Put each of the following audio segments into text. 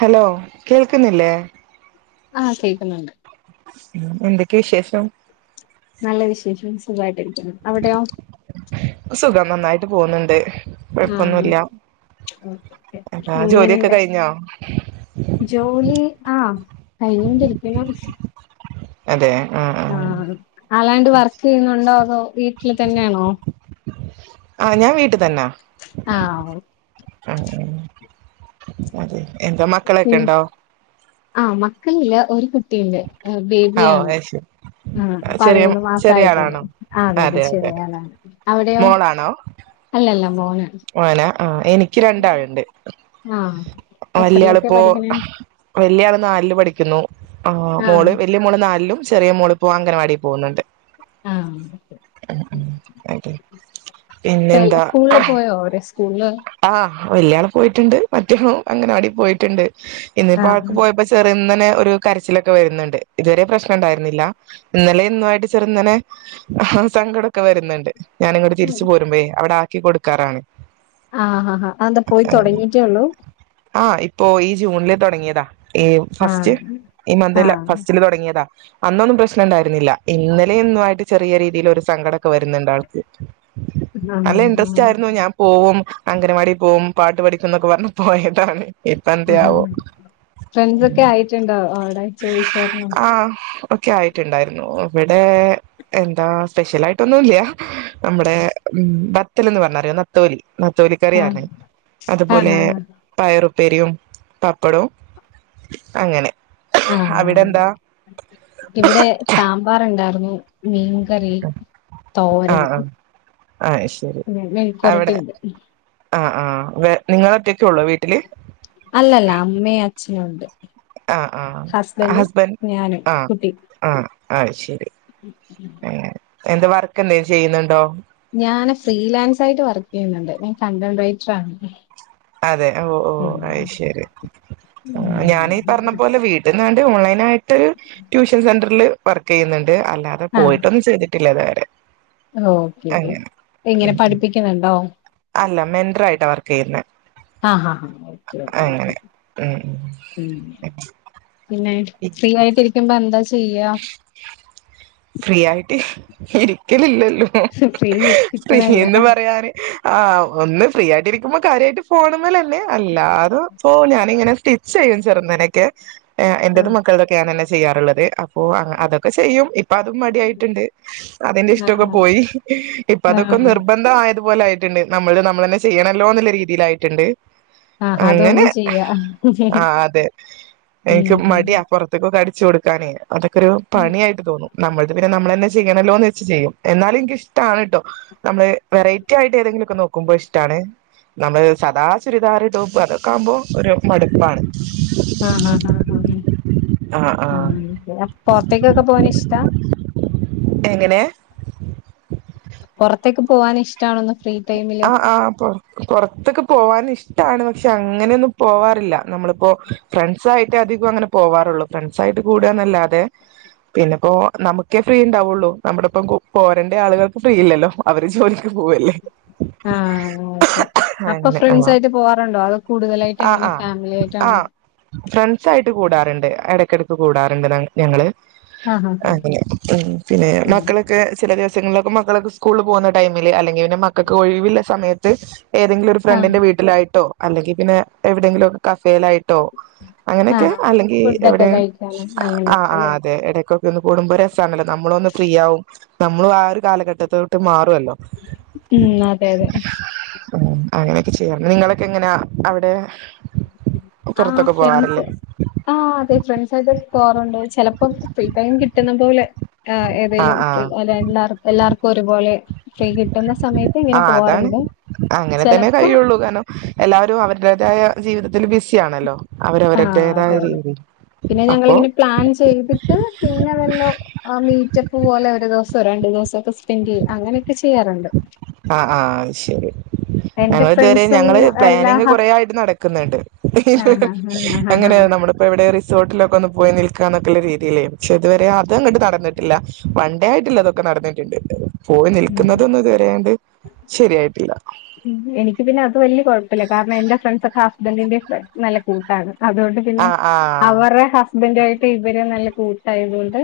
Hello കേൾക്ക്ന്നില്ലേ ആ കേക്കുന്നൊണ്ട് എന്തൊക്കെ വിശേഷം നല്ല വിശേഷം സുഖായിട്ടിരിക്കുന്നു അവിടെയോ സുഖം നന്നായിട്ട് പോകുന്നുണ്ട് ആ കുഴപ്പൊന്നുല്ല ആ ആ ജോലിയൊക്കെ എങ്ങനെയുണ്ട് കഴിഞ്ഞോ ജോലി ആ കഴിഞ്ഞുകൊണ്ടിരിക്കുണു ആ അല്ലാണ്ട് വർക്ക് ചെയ്യുന്നുണ്ടോ വീട്ടില് തന്നെയാണോ ആ ഞാൻ വീട്ടി തന്നാ ആഹ് ആ അതെ എന്താ മക്കളൊക്കെ മ് ഉണ്ടോ ആ മക്കളില്ല ഒരു കു കുട്ടിയുണ്ട് ആ ഓ ബേബിയാണ് അത് ശരി ആ ചെറിയ പതിനൊന്ന് ചെറിയ മാസയിട്ടുള്ളൂ ആളാണോ ആ അതെതെ അതെ അതെ ചെറിയാളാണ് അവിടെയോ മോളാണോ അല്ലല്ല മോ മോനാ ആ എനിക്ക് രണ്ടാളുണ്ട് ആഹ് എത്രയിലൊക്കെ വല്യാളിപ്പോ പഠിക്കണേ വല്യാള് നാലില് പഠിക്കുന്നു ആ ആഹ് മോള് വല്യ മോള് നാലിലും ചെറിയ മോളിപ്പോ അങ്കനവാടി പോകുന്നുണ്ട് ആഹ് അതെ ഇപ്പെല്ലാ പിന്നെന്താ സ്കൂളില് പോയോ സ്ക്കൂള് വല്യാളും പോയിട്ടുണ്ട് മറ്റേതും അങ്കനവാടി പോയിട്ടുണ്ട് ഇന്നിപ്പോ ആൾക്ക് ആഹ് പോയപ്പോ ചെറിന്നനെ ഒരു കരച്ചിലൊക്കെ വരുന്നുണ്ട് ഇതുവരെ പ്രശ്നം ഇണ്ടായിരുന്നില്ല ഇന്നലെ ഇന്നുമായിട്ട് ചെറുന്നനെ സങ്കടമൊക്കെ വരുന്നുണ്ട് ഞാനിങ്ങട്ട് തിരിച്ച് പോരുമ്പോഴേ അവിടെ ആ ക്കി കൊടുക്കാറാണ്. ആ ആ ആ അതെന്താ പോയി തുടങ്ങീട്ടേ ഉള്ളൂ? ആഹ് ഇപ്പോ ഈ ജൂണില് തുടങ്ങിയതാ. ഈ ആഹ് ഫസ്റ്റ് ഈ മന്തിൽ ആഹ് ഫസ്റ്റില് തുടങ്ങിയതാ. അന്നൊന്നും പ്രശ്നം ഇണ്ടായിരുന്നില്ല ഇന്നലേം ഇന്നും ആയിട്ട് ചെറീയ രീതിയില് ഒരു സങ്കടൊക്കെ വരുന്നുണ്ടാൾക്ക് ആഹ് അല്ല ഇൻട്രസ്റ്റ് ആയിരുന്നു ഞാൻ പോവും അങ്കനവാടീ പോവും പാട്ട് പഠിക്കുന്നൊക്കെ പറ്ന്ന് പോയതാണ് ഇപ്പ ഉം ഉം എന്തയാവോ ഉം ഫ്രണ്ട്സൊക്കെ ആയിട്ടുണ്ടൊ അവിട ചോയ്ച്ചേറ്ന്നോ ആഹ് ഒക്കെ ആയിട്ടുണ്ടായ്രുന്നു ഇവിടെ എന്താ സ്പെഷ്യലായിട്ടൊന്നൂല്ല നമ്മുടെ ബത്തൽന്ന് പറഞ്ഞറ്യോ നത്തോലി ആഹ് ത്തോലിക്കറിയാര്ന് അതുപോലെ ആഹ് ആഹ് പയറും ഉപ്പേരിയും പപ്പടോം അങ്ങനെ ആഹ് അവിടെ ആഹ് എന്താ ഇവിടെ സാമ്പാർ ഇണ്ടായ് ര്ന്നു മീൻകറി തോരൻ ആഹ് ആഹ് ആഹ് ശരി മെഴുക്കൊരട്ടി അവിടെ ഇ ണ്ട് ആഹ് ആഹ് വെ നിങ്ങളൊറ്റെക്കൊള്ളൊഹ് വീട്ടില് അല്ലല്ല അമ്മേ അഛ നു ഉണ്ട് ആഹ് അഹ് ഹസ്ബൻഡും ഹസ്ബൻ് ഞാനും ആഹ് കുട്ടി ആഹ് അഹ് ശെരി ഏഹ് എന്താ വർക്ക് എന്തേം ചെയ്യുന്ന്ണ്ടോ ഞാന ഫ്രീലാൻസായിട്ട് വർക്ക് ചെയ്യുന്ന്ണ്ട് ഞാൻ കണ്ടൻറൈറ്റർ ആണ് അതെ ഓ ഓ ഉം അത് ശെരി ഉം ഞാനീ പറഞ്ഞ പോലെ വീട്ട ന്നാണ്ട് ഓൺലൈനായിട്ട് [unintelligible] ട്യൂഷൻ സെന്റർല് വർക്ക് ചെയ്യുന്ന് ണ്ട് അല്ലാതെ ആഹ് പോയിട്ടൊന്നും ചെയ് [unintelligible] [unintelligible] ഇങ്ങനെ പഠിപ്പിക്കുന്നുണ്ടോ മെന്ററായിട്ട് വർക്ക് ചെയ്യുന്നെ ആ ഹാ ഹാ അങ്ങനെ ഉം പിന്നെ ഈ ഫ്രീ ആയിട്ടിരിക്കുമ്പോ എന്താ ചെ ഫ്രീ ആയിട്ടി ഇരിക്കലില്ല ഫ്രീ കിട്ടണില്ല ഫ്രീന്ന് പറയാന് ആ് ഒന്ന് ഫ്രീ ആയിട്ടിരിക്കുമ്പോ കാര്യമായിട്ട്ഫോണമെല് അല്ല അത് പോ ഞാനിങ്ങനെ സ്റ്റിച്ച് ചെയ്യും ചെരുതായിട്ട് ആ ആഹ് എന്റെതും മക്കളതൊകെ ഞാൻ തന്നെ ചെയ്യാറുള്ളത് അപ്പ അതൊക്കെ ചെയ്യും ഇപ്പ ഓഅതും മടിയായിട്ടുണ്ട് അതിന്റെ ഇഷ്ടൊക്കെ പോയി ഇപ്പ അതൊക്കെ ആഹ് നിർബന്ധ ആയ പോലെയിട്ടുണ്ട് നമ്മള് നമ്മൾന്നെ ചെയ്യണല്ലോ എന്നുള്ള രീതിയില ആായിട്ടുണ്ട് ആഹ് അതുകൊണ്ട് അങ്ങനെ ചെയ്യാ ആ അതെ എനിക്ക് ഉം മടിയാ പുറത്തകൊക്കെ അടി വച്ച് കൊടുക്കാനേ അതൊക്കെ ഒരു പണിയായിട്ട് തോന്നും നമ്മൾ പിന്നെ നമ്മള ന്നെ ചെയ്യണല്ലോന്ന് വെച്ച് ചെയ്യും എന്നാലും എനക്ക്ിഷ്ടമാണ് കേട്ടോ നമ്മള് വെറൈറ്റി ആയിട്ട് ഏതെങ്കിലുമൊക്കെ നോക്കുമ്പോൾ ഇഷ്ടമാണ് നമ്മള് സദാ ചുരിദാറു ടോപ് അതൊക്കെ ആകുമ്പോ ഒരു മടുപ്പാണ് ആഹ് ഹ് ആ ആ ഹ് പുറത്തേക്കൊക്കെ പോന് ഇഷ്ടാ എങ്ങനെ പുറത്തേക്ക് പോവാൻ ഇഷ്ടമാണെന്ന് ആ് ആ പുറത്തൊക്ക പോവാന ഇഷം ഇഷ്ടാണ് പക്ഷെ അങ്ങനെയൊന്നും പോവാറില്ല നമ്മളിപ്പോ ഫ്രണ്ട്സ്യിട്ട് അധികം അങ്ങനെ പോവാറുള്ളു ഫ്രണ്ട്സ ആയിട്ട് കൂടന്നല്ലാതെ പിന്നെപ്പോ നമുക്കേ ഫ്രീ ഉണ്ടാവുള്ളു നമ്മുടെ ഇപ്പം പോരേണ്ട ആളുകൾക്ക് ഫ്രീ ഇല്ലല്ലോ അവര് ജോലിക്ക് പോവല്ലേ ആഹ ഓക്കെ അപ്പൊ അങ്ങനെ ഫ്രണ്ട്സ് ആഹ് ആായിട്ട് പോവാറുണ്ടോ അത് കൂടുതലായിട്ട് ആഹ് എങ്ങനെ ആഹ് ഫാമിലി ആയിട്ടാണോ ആഹ് ഫ്രണ്ട്സായിട്ട് കൂടാറുണ്ട് ഇടയ്ക്കിടക്ക് കൂടാറുണ്ട് ഞങ്ങള് ആഹ് ആഹ് അങ്ങനെ പിന്നെ മക്കളൊക്കെ ചില ദിവസം മക്കളൊക്കെ സ്കൂള പോകുന്ന ടമില് അല്ലെങ്ക ഒഴിവ് ക്കെ ഒഴിവില്ല സമയത്ത് തീസ് ഏതെങ്കിലും ഒരു ആഹ് ഫ്രണ്ടിന്റെ വീട്ടിലായിട്ടോ അല്ലെങ്കിൽ പിന്നെ എവിടെയെങ്കിലുംക്കെ കരൻ - ഫെൽ ആയിട്ടോ ആഹ് അങ്ങനെയൊക്കെ ആഹ് അല്ലെങ്കിൽ ഫുഡൊക്കെ എവിടെ കഴിക്കാനും ആ അങ്ങനെയൊക്കെ ആ് അല്ലേ അതെ ഇടക്ക കൂടുമ്പോ രസല്ലോ നമ്മളൊന്ന് ഫ്രീ ആവും നമ്മളും ആ ഒരു കാലഘട്ടോട്ട് മാറും അതല്ലോ ഉം അതെ അതെ ആ അങ്ങനെയൊക്കെ ചെയ്യാറ നിങ്ങളൊക്കെ എങ്ങനാ അവിടെ ആ പുറത്തൊക്കെ ഫ്രണ്ട്സ് പോവാറില്ലേ ആ അതെ ഫ്രണ്ട്സ്യിട്ട് പോറുണ്ട് ചിലപ്പോ ഫീം കിട്ടുന്ന പോലെ ആ ആഹ് ഏതെലും ഫ്രീ ആഹ് അ എല്ലാ എല്ലാർക്കും ഒരുപോലെ ഫ്രീ കിട്ടുന്ന സമയത്ത് ആ ഇങ്ങനെ അതാണ് പോവാാറുണ്ട് അങ്ങനെ തന്നെ ചെിലപ്പോ കഴിയുള്ളൂ കാരണം എല്ലാവരും ജീവിതത്തിൽ ബിസി ആഹ അതെതെ പിന്നെ അപ്പോ ഞങ്ങിങ്ങനെ പ്ലാൻ ചെയ്തിട്ട് പിന്നെ വല്ലോ മീ ഉച്ചപ്പ് പോലെ ഒരു ദിവസം രണ്ടു ദിവസമൊക്കെ പിങ്കെ അങ്ങനെയൊക്കെ ചെയ്യാറുണ്ട് ആഹ് ആഹ അത് ശരി എന്റെ ഞങ്ങ ഇതുവരെ ഫ്രണ്ട്സും ഞങ്ങള് എല്ലാ പ്ലാനിങ് കൊറ ഹസ് ആായിട്ട് നടക്കുന്നണ്ട് ആഹ് ആഹ് ആഹ് ആഹ് അങ്ങനെ ആഹ് നമ്മളിപ്പോ ഇവിടെ റിസോർട്ടിലൊക്കെ ഒന്ന് പോയി നിൽ ന്നൊക്കെയുള്ള രീതില്ലേ പക്ഷെ ഇതുവരെ അത അങ്ങട്ട് നടന്നിട്ടില്ല വൺണ്ടേ ആയിട്ടില്ല അതൊക്കെ നടന്നിട്ടുണ്ട് പോയി ഉം നിൽക്കുന്നതൊന്ന ഇത് വരണ്ട് എനിക്ക് പിന്നെ അത് വല്യ കൊഴുപ്പില്ല കാരണം എന്റെ ഫ്രെണ്ട്സൊക്കെ ഹസ്ബൻഡിൻ്റെയും നല്ല കൂട്ടാണ് അതുകൊണ്ട് പിന്നെ ആ ആ അവർടെ ഹസ്ബൻഡ് ആയി ട്ട് ഇവര് നല്ല കൂട്ടായതുകൊണ്ട്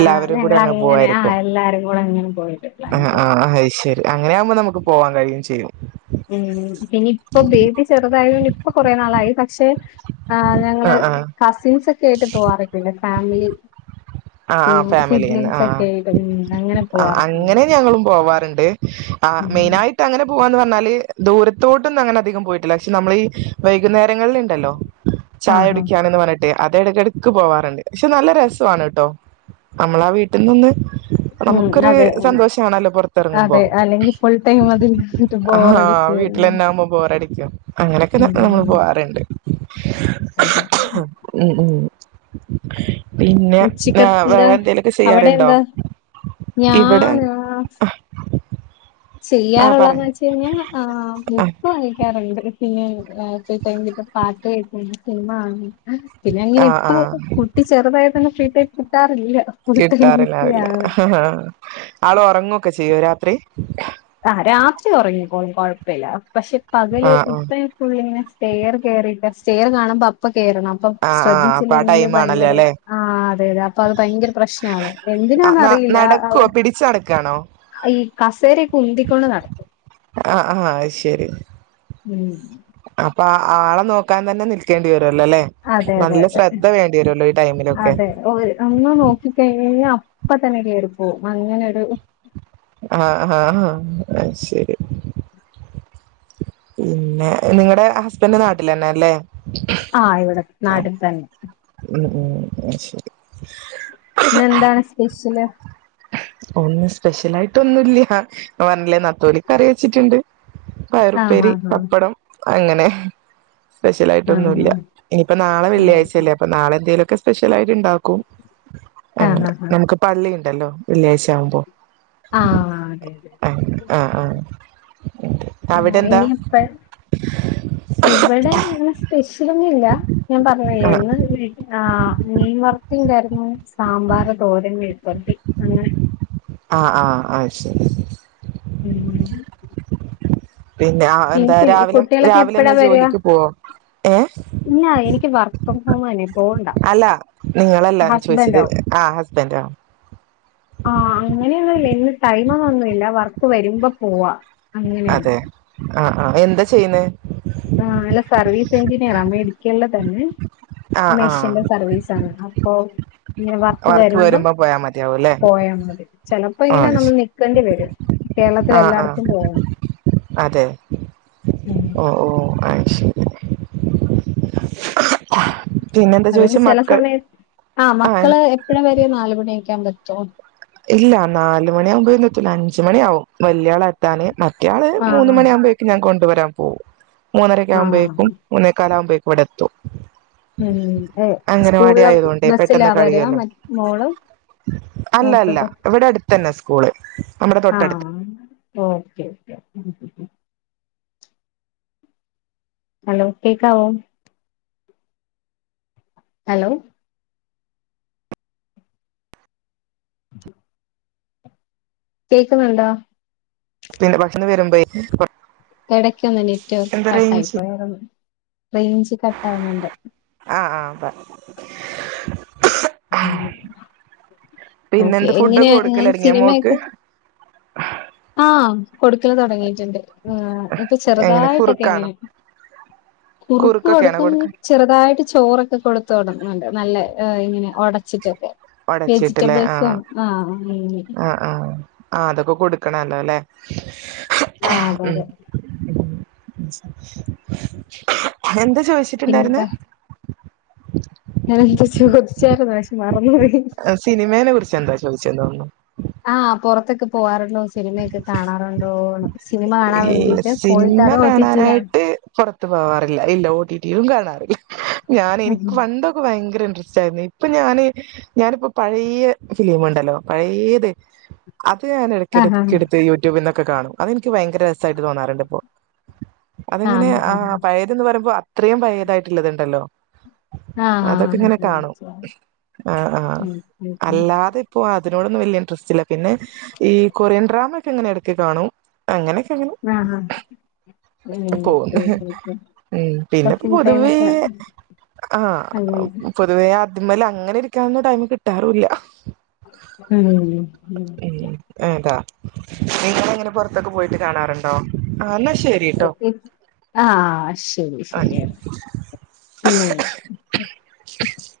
ആഹ് കൂടി അങ്ങ് ഞങ്ങളങ്ങനെ ആഹ് പോവായിരിക്കും എല്ലാരും കൂടെ അങ്ങനെ പോയിട്ട് പ്ലാൻ ആ ചെയ്യാറുണ്ട് ആഹ് അത് ശരി അങ്ങനെയാവുമ്പോ നമുക്ക് പോവാൻ കഴിയേം ചെയ്യും ഉം പിന്നെ ഇപ്പൊ ബേബി ചെറുതായതുകൊണ്ട് ഇപ്പ കൊറെ നാളായി പക്ഷെ ആ ഞങ്ങള് ആഹ് ആഹ് കസിൻസ് സായിട്ട് പോവാറൊക്കെയിണ്ട് ഫാമിലി ആ ആ പിന്നെ ഫാമിലിന്ന് ആ സിബ്ലിങ്സ് ഒക്കെ ആയിട്ട് ഉം അങ്ങനെ ആ പോവാറൊക്കെയുണ്ട് അങ്ങനെ ഞങ്ങളും പോവാറുണ്ട് ആ മെയിൻ ഉം ആയിട്ട് അങ്ങനെ പോവാ ന്ന് പറഞ്ഞാല് ദൂരത്തോട്ടൊന്നും അങ്ങനെ അധികം പോയിട്ടില്ല പക്ഷെ നമ്മള് ഈ വൈകുന്നേര ങ്ങളിൽ ഇണ്ടല്ലോ ചായ ആഹാ കുടിക്കാണെന്ന് പറഞ്ഞ ട്ട് അത് ഇടക്കിടക്ക് പോവാറുണ്ട് പക്ഷെ നല്ല രസവാണ് ട്ടോ നമ്മളാ വീട്ടിൽ നിന്ന് ഉം നമുക്കൊരു അതെ സന്തോഷണല്ലോ പുറത്തിറങ്ങുമ്പോ അതെ അല്ലെങ്കിൽ ഫുൾ ടൈം അതിലിരുന്നിട്ട് ആ ബോറടിച്ച് വീട്ടിലന്നെ ആകുമ്പോ ബോറടി ക്കൊ അങ്ങനെക്ക നമ്മള് ഉം പോവാറുണ്ട് അതെ ഉം [inaudible] പിന്നെ ച്ചക്ക് എന്താ വേറെ എന്തേലുമൊക്കെ അവിടെ ചെയ്യാറുണ്ടോ എന്താ ഇവിടെ ഞാനാ ആഹ് ചെയ്യാറുള്ള എന്ന് പറയാം വെച്ച് കൈഞ്ഞാ ഏഹ് ആ ബുക്ക് വായിക്കാറുണ്ട് പിന്നെ ഏഹ് ഫ്രീ ടൈം കിട്ടുമ്പ പാട്ട് കേൾക്കും സിനിമ കാണും പിന്നെ അങ്ങനെ ആഹ് ഇപ്പൊ ആഹ് കുട്ടി ചെറുതായ തന്നെ ഫ്രീ ടൈം കിട്ടാറില്ല ഫുൾ ടൈം കിട്ടാറില്ലാവില്ല ബിസിയാണ് ത്രീ ആ രാത്രി ഒറങ്ങിക്കോളും കുഴപ്പില്ല പക്ഷെ പകല് ആഹ് ആഹ് ഇപ്പ പുള്ളിങ്ങനെ സ്റ്റെയർ കേറിയിട്ട് ചെയർ കാണുമ്പ അപ്പ കേറണം അപ്പം ആഹ് ആഹ് അപ്പൊ ആ ശ്രദ്ധിച്ചില്ലെങ്കില് ടൈം ആണല്ലോ ഭയങ്കര അല്ലെ ആ അതെതെ അപ്പ അത് ഭയങ്കര പ്രശ്നാണ് ആ എന്തിനാന്ന് ന അറിയില്ല നടക്കുവോ അവൻ പിടിച്ച് ഈ കസേര ആ ആശ ഉം അപ്പ ആളെ നോക്കാൻ തന്നെ നിൽക്കേണ്ടി വരും അതെ അതെ വരുല്ലോ ഈ ടൈമിലൊക്കെ അതെ അതെ ഒന്ന് നോക്കിക്കഴിഞ്ഞ അ അപ്പ തന്നെ കേറിപ്പോ അങ്ങനെ ഒരു ആആഹഹ അ ശരി പിന്നെ നിങ്ങളടെ ഹസ്ബൻഡന്റെ നാട്ടിൽ തന്നെ അല്ലേ ആ ഇവിടെ നാട്ടിൽ തന്നെ ഉം ഉം ശരി ഇന്നെന്താണ് സ്പെഷ്യല് ഒന്നും സ്പെഷ്യൽ ആയിട്ട ഒന്നുംല്ല പറഞ്ഞില്ലേ നത്തോലിക്കറി വെച്ചിട്ടുണ്ട് പയറു ആഹ് പേരി ആഹ് പപ്പടം അങ്ങനെ സ്പെഷ്യലയിട്ട് ആഹ് ഒന്നുല്ല ആഹ് ഇനിയിപ്പ ആഹ് നാളെള്ളിയഴചല്ലേ അപ്പ നളെന്തേങ്കിലും സ്പെഷ്യലായിട്ട് ഇണ്ടക്കും ആഹ് ആഹ് ആഹ് നമുക്ക് പള്ളി ഹലോ വെള്ളിയഴ്ച ആവുമ്പോ ആ അങ്ങനെ ആഹ് ആഹ് ഉണ്ട് അവിടെ എന്താ ഇനിപ്പ ഇവിടെ ഇങ്ങനെ സ്പെഷ്യലൊന്നും ഇല്ല ഞാൻ ആഹ് പറഞ്ഞില്ലെ ആ ണ്ടായിരുന്നു സാമ്പാർ തോര വിഴുക്കുവരട്ടി അങ്ങനെ ആ ആ ആ ശരി ഉം പിന്നെ എന്താ പിന്നെ രാവിലെ കുട്ടികളൊക്കെ രാവിലെ എപ്പഴാ തന്നെ വരിക ജോലിക്ക് പോവാ ഏ ഇല്ല. [unintelligible] പോവണ്ട നിങ്ങളല്ല ഞാൻ ചോദിച്ചത് ഹസ്‌ബൻ്റോ ആഹ് ഹസ്ബൻഡ് ആഹ് ആ അങ്ങനെയൊന്നുമില്ല ടൈം ഒന്നു പറഞ്ഞില്ല വർ വരുമ്പോ പോവാ അങ്ങനെയാണ് അതെ ആഹ് ആഹ് എന്താ ചെയ്യുന്നേ ആഹ് അല്ല സർവീസ് എഞ്ചിനീയറാ അമേരിക്കേലേ തന്നെ ആഹ് ആഹ് മെഷീന്റെ സർവീസാണ് [unintelligible] ഇങ്ങനെ വർക്ക് വരുമ്പം വരുമ്പോ പോയാ മതിയാവുംല്ലേ പോയാ മതി ചെലപ്പോ ഇങ്ങനെ ആഹ് നമ്മള് ശരി നിക്കണ്ടി വരും കേരളത്തിലെ ആഹ് ആഹ് എല്ലായിടത്തും പോകണം. അതെയോ ഉം. ഓഹ് ഓഹ് അത് ശരി പിന്നെന്താ അതുകൊണ്ട് ചോദിച്ചെ ചെല മക്കൾ സമയ ആഹ് മക്കള് എപ്പഴാ വര്യാ നാല് മണി ക്കാൻ പറ്റോ ഇല്ല നാല് മണിയാമ്പോഴൊന്നും എത്തൂല്ല അഞ്ച് മണിയാവും വല്ല്യാളെ താനെ മറ്റെയാൾ ആ മൂന്ന് ആ മണിയാഴ്മ്പെഴെക്കും ഞാൻ കൊണ്ട് വെരാം പോവും മൂന്നര ഒക്കെ ആ. ആകുമ്പഴെക്കും മൂന്നെക്കാലാവുമ്പഴെ ഇവ്ടെ എത്തും ഉം അയ് അംഗനവാടി സ്കൂൾലെ ആയതുകൊണ്ടേ ബസ്സിലാ പെട്ടെന്ന് വരാ കഴിയുമല്ലോ മറ്റ് മോൾ മൂത്ത [unintelligible] ഇവ്ടെ അട്ത്തെന്നെ സ്കൂൾ നമ്മുടെ തൊട്ട അട്ത്ത് ആഹ് ഓക്കെ ഓക്കെ [unintelligible] ഹലോ കേക്കാവോ ഹലോ കേക്ക്ന്ന്ണ്ടോ? പിന്നെ ഭക്ഷണം വെരുമ്പെഴ് [unintelligible] എടക്കൊന്ന് നെറ്റ് വർക്ക് കട്ടായിപ്പോയാർന്നു റെയ്ഞ്ച് കട്ടാവുന്നുണ്ട് ആഹ് ആഹ് അതെ ഉം പിന്നെ ഓക്കെ എന്ത് ഫുഡൊക്കെ എങ്ങനെയാ നിങ്ങെൾ കൊടുക്കലൊടങ്ങിയ മോൾക്ക് സിനിമയൊക്കെ ആഹ് കൊട്ക്കെൽ തൊടങ്ങിയിറ്റ് ഇണ്ട് ആ ഇപ്പ എങ്ങനെ ചെറ്തായിട്ടൊക്കെ കുറുക്കാണോ ഇങ്ങനെ കുറുക്ക് കുറുക്കൊക്കെയാണോ കൊട്ക്കുന്ന് കൊടുക്ക ചെറുതായിട്ട് ചോറൊക്കെ കൊട് തൊട്ങ്ങ്ണ്ട് നല്ല ഹ് ഇങ്ങെനെ ഒടച്ചിട്ടൊക്കെ ഒടച്ചിട്ടില്ലേ ആ വെജിറ്റബിൾസും, ആ ഉം. ആ ആ ആ അതൊക്കെ കൊടുക്കണല്ലോല്ലേ? ആ അതെ അതെ. [unintelligible] എന്ത്‌? [unintelligible] ചോദിച്ചിട്ടുണ്ടാര്ന്ന്. ഞാൻ എന്തോ ചോദിച്ചാരുന്നു പക്ഷെ മ സിനിമേന കുറിച്ച് എന്തോ ചോദിച്ചേന്ന് തോന്നുന്നു പൊറത്തൊക്കെ പോവാറുണ്ടോ സിനിമയൊക്കെ കാണാറുണ്ടോന്ന് സിനിമ [unintelligible] കാണാൻ ഇല്ല വേണ്ടിട്ട് പോയിട്ട് സിനിമ അതോ ഒ ടി ടി യിലാ കാണാനായിട്ട് പൊറത്ത് പോവാറില്ല ഇല്ല ഓ റ്റി [unintelligible] കാണാറില്ല ഞാൻ എനിക്ക് പണ്ടൊക്ക ഭയങ്കര [unintelligible] ഇപ്പൊ ഞാന് ഞാനിപ്പോ പഴേയ ഫിലിമുണ്ടല്ലോ പഴേയത് അ [unintelligible] ഞാൻ ആഹ് എടക്കെടക്ക് എടുത്ത് യൂട്യൂബ്ന്ന് കാണും അതി ക്ക് ഭയങ്കര രസായിട്ട് തോന്നാറുണ്ട് ഇപ്പോ ആഹ് അതെങ്ങനെ ആഹ് ആ ആഹ് പഴേത് ന്ന് പറയുമ്പോ അത്രയും പയതായിട്ടുള്ളത്ണ്ടല്ലോ ആഹ് അതൊക്കെ ആഹ് ഇങ്ങനെ കാണും ആ ആ അല്ലാതെ ഇപ്പോ അതിനോടൊന്നും വലിയ ഇൻട്രസ്റ്റ് ഇല്ല പിന്നെ ഈ കൊറിയൻ ഡ്രാമ ഒക്കെ എങ്ങനെ ഇടയ്ക്ക് കാണും അങ്ങനെ ങ്ങനേപോന്ന് ആഹ് ഉം ഉ ഓക്കെ ഓക്കെ ഓക്കെ അപ്പൊ പിന്നെ ഫ്രീ ടൈം പൊതുവേ ഒക്കെ ആ അങ്ങനെ പൊതുവേ അതിമല അങ്ങനെ ഇരിക്കാനന്നും ടൈം കിട്ടാറുില്ല മ് [unintelligible] നിങ്ങളങ്ങനെ പോ ത്തോക്കെപോയിട്ട് കാണാറുണ്ടോ ശരിട്ടോ [unintelligible] ആഹ ശരി ആഹ് ശരിയാ പിന്നെ [unintelligible]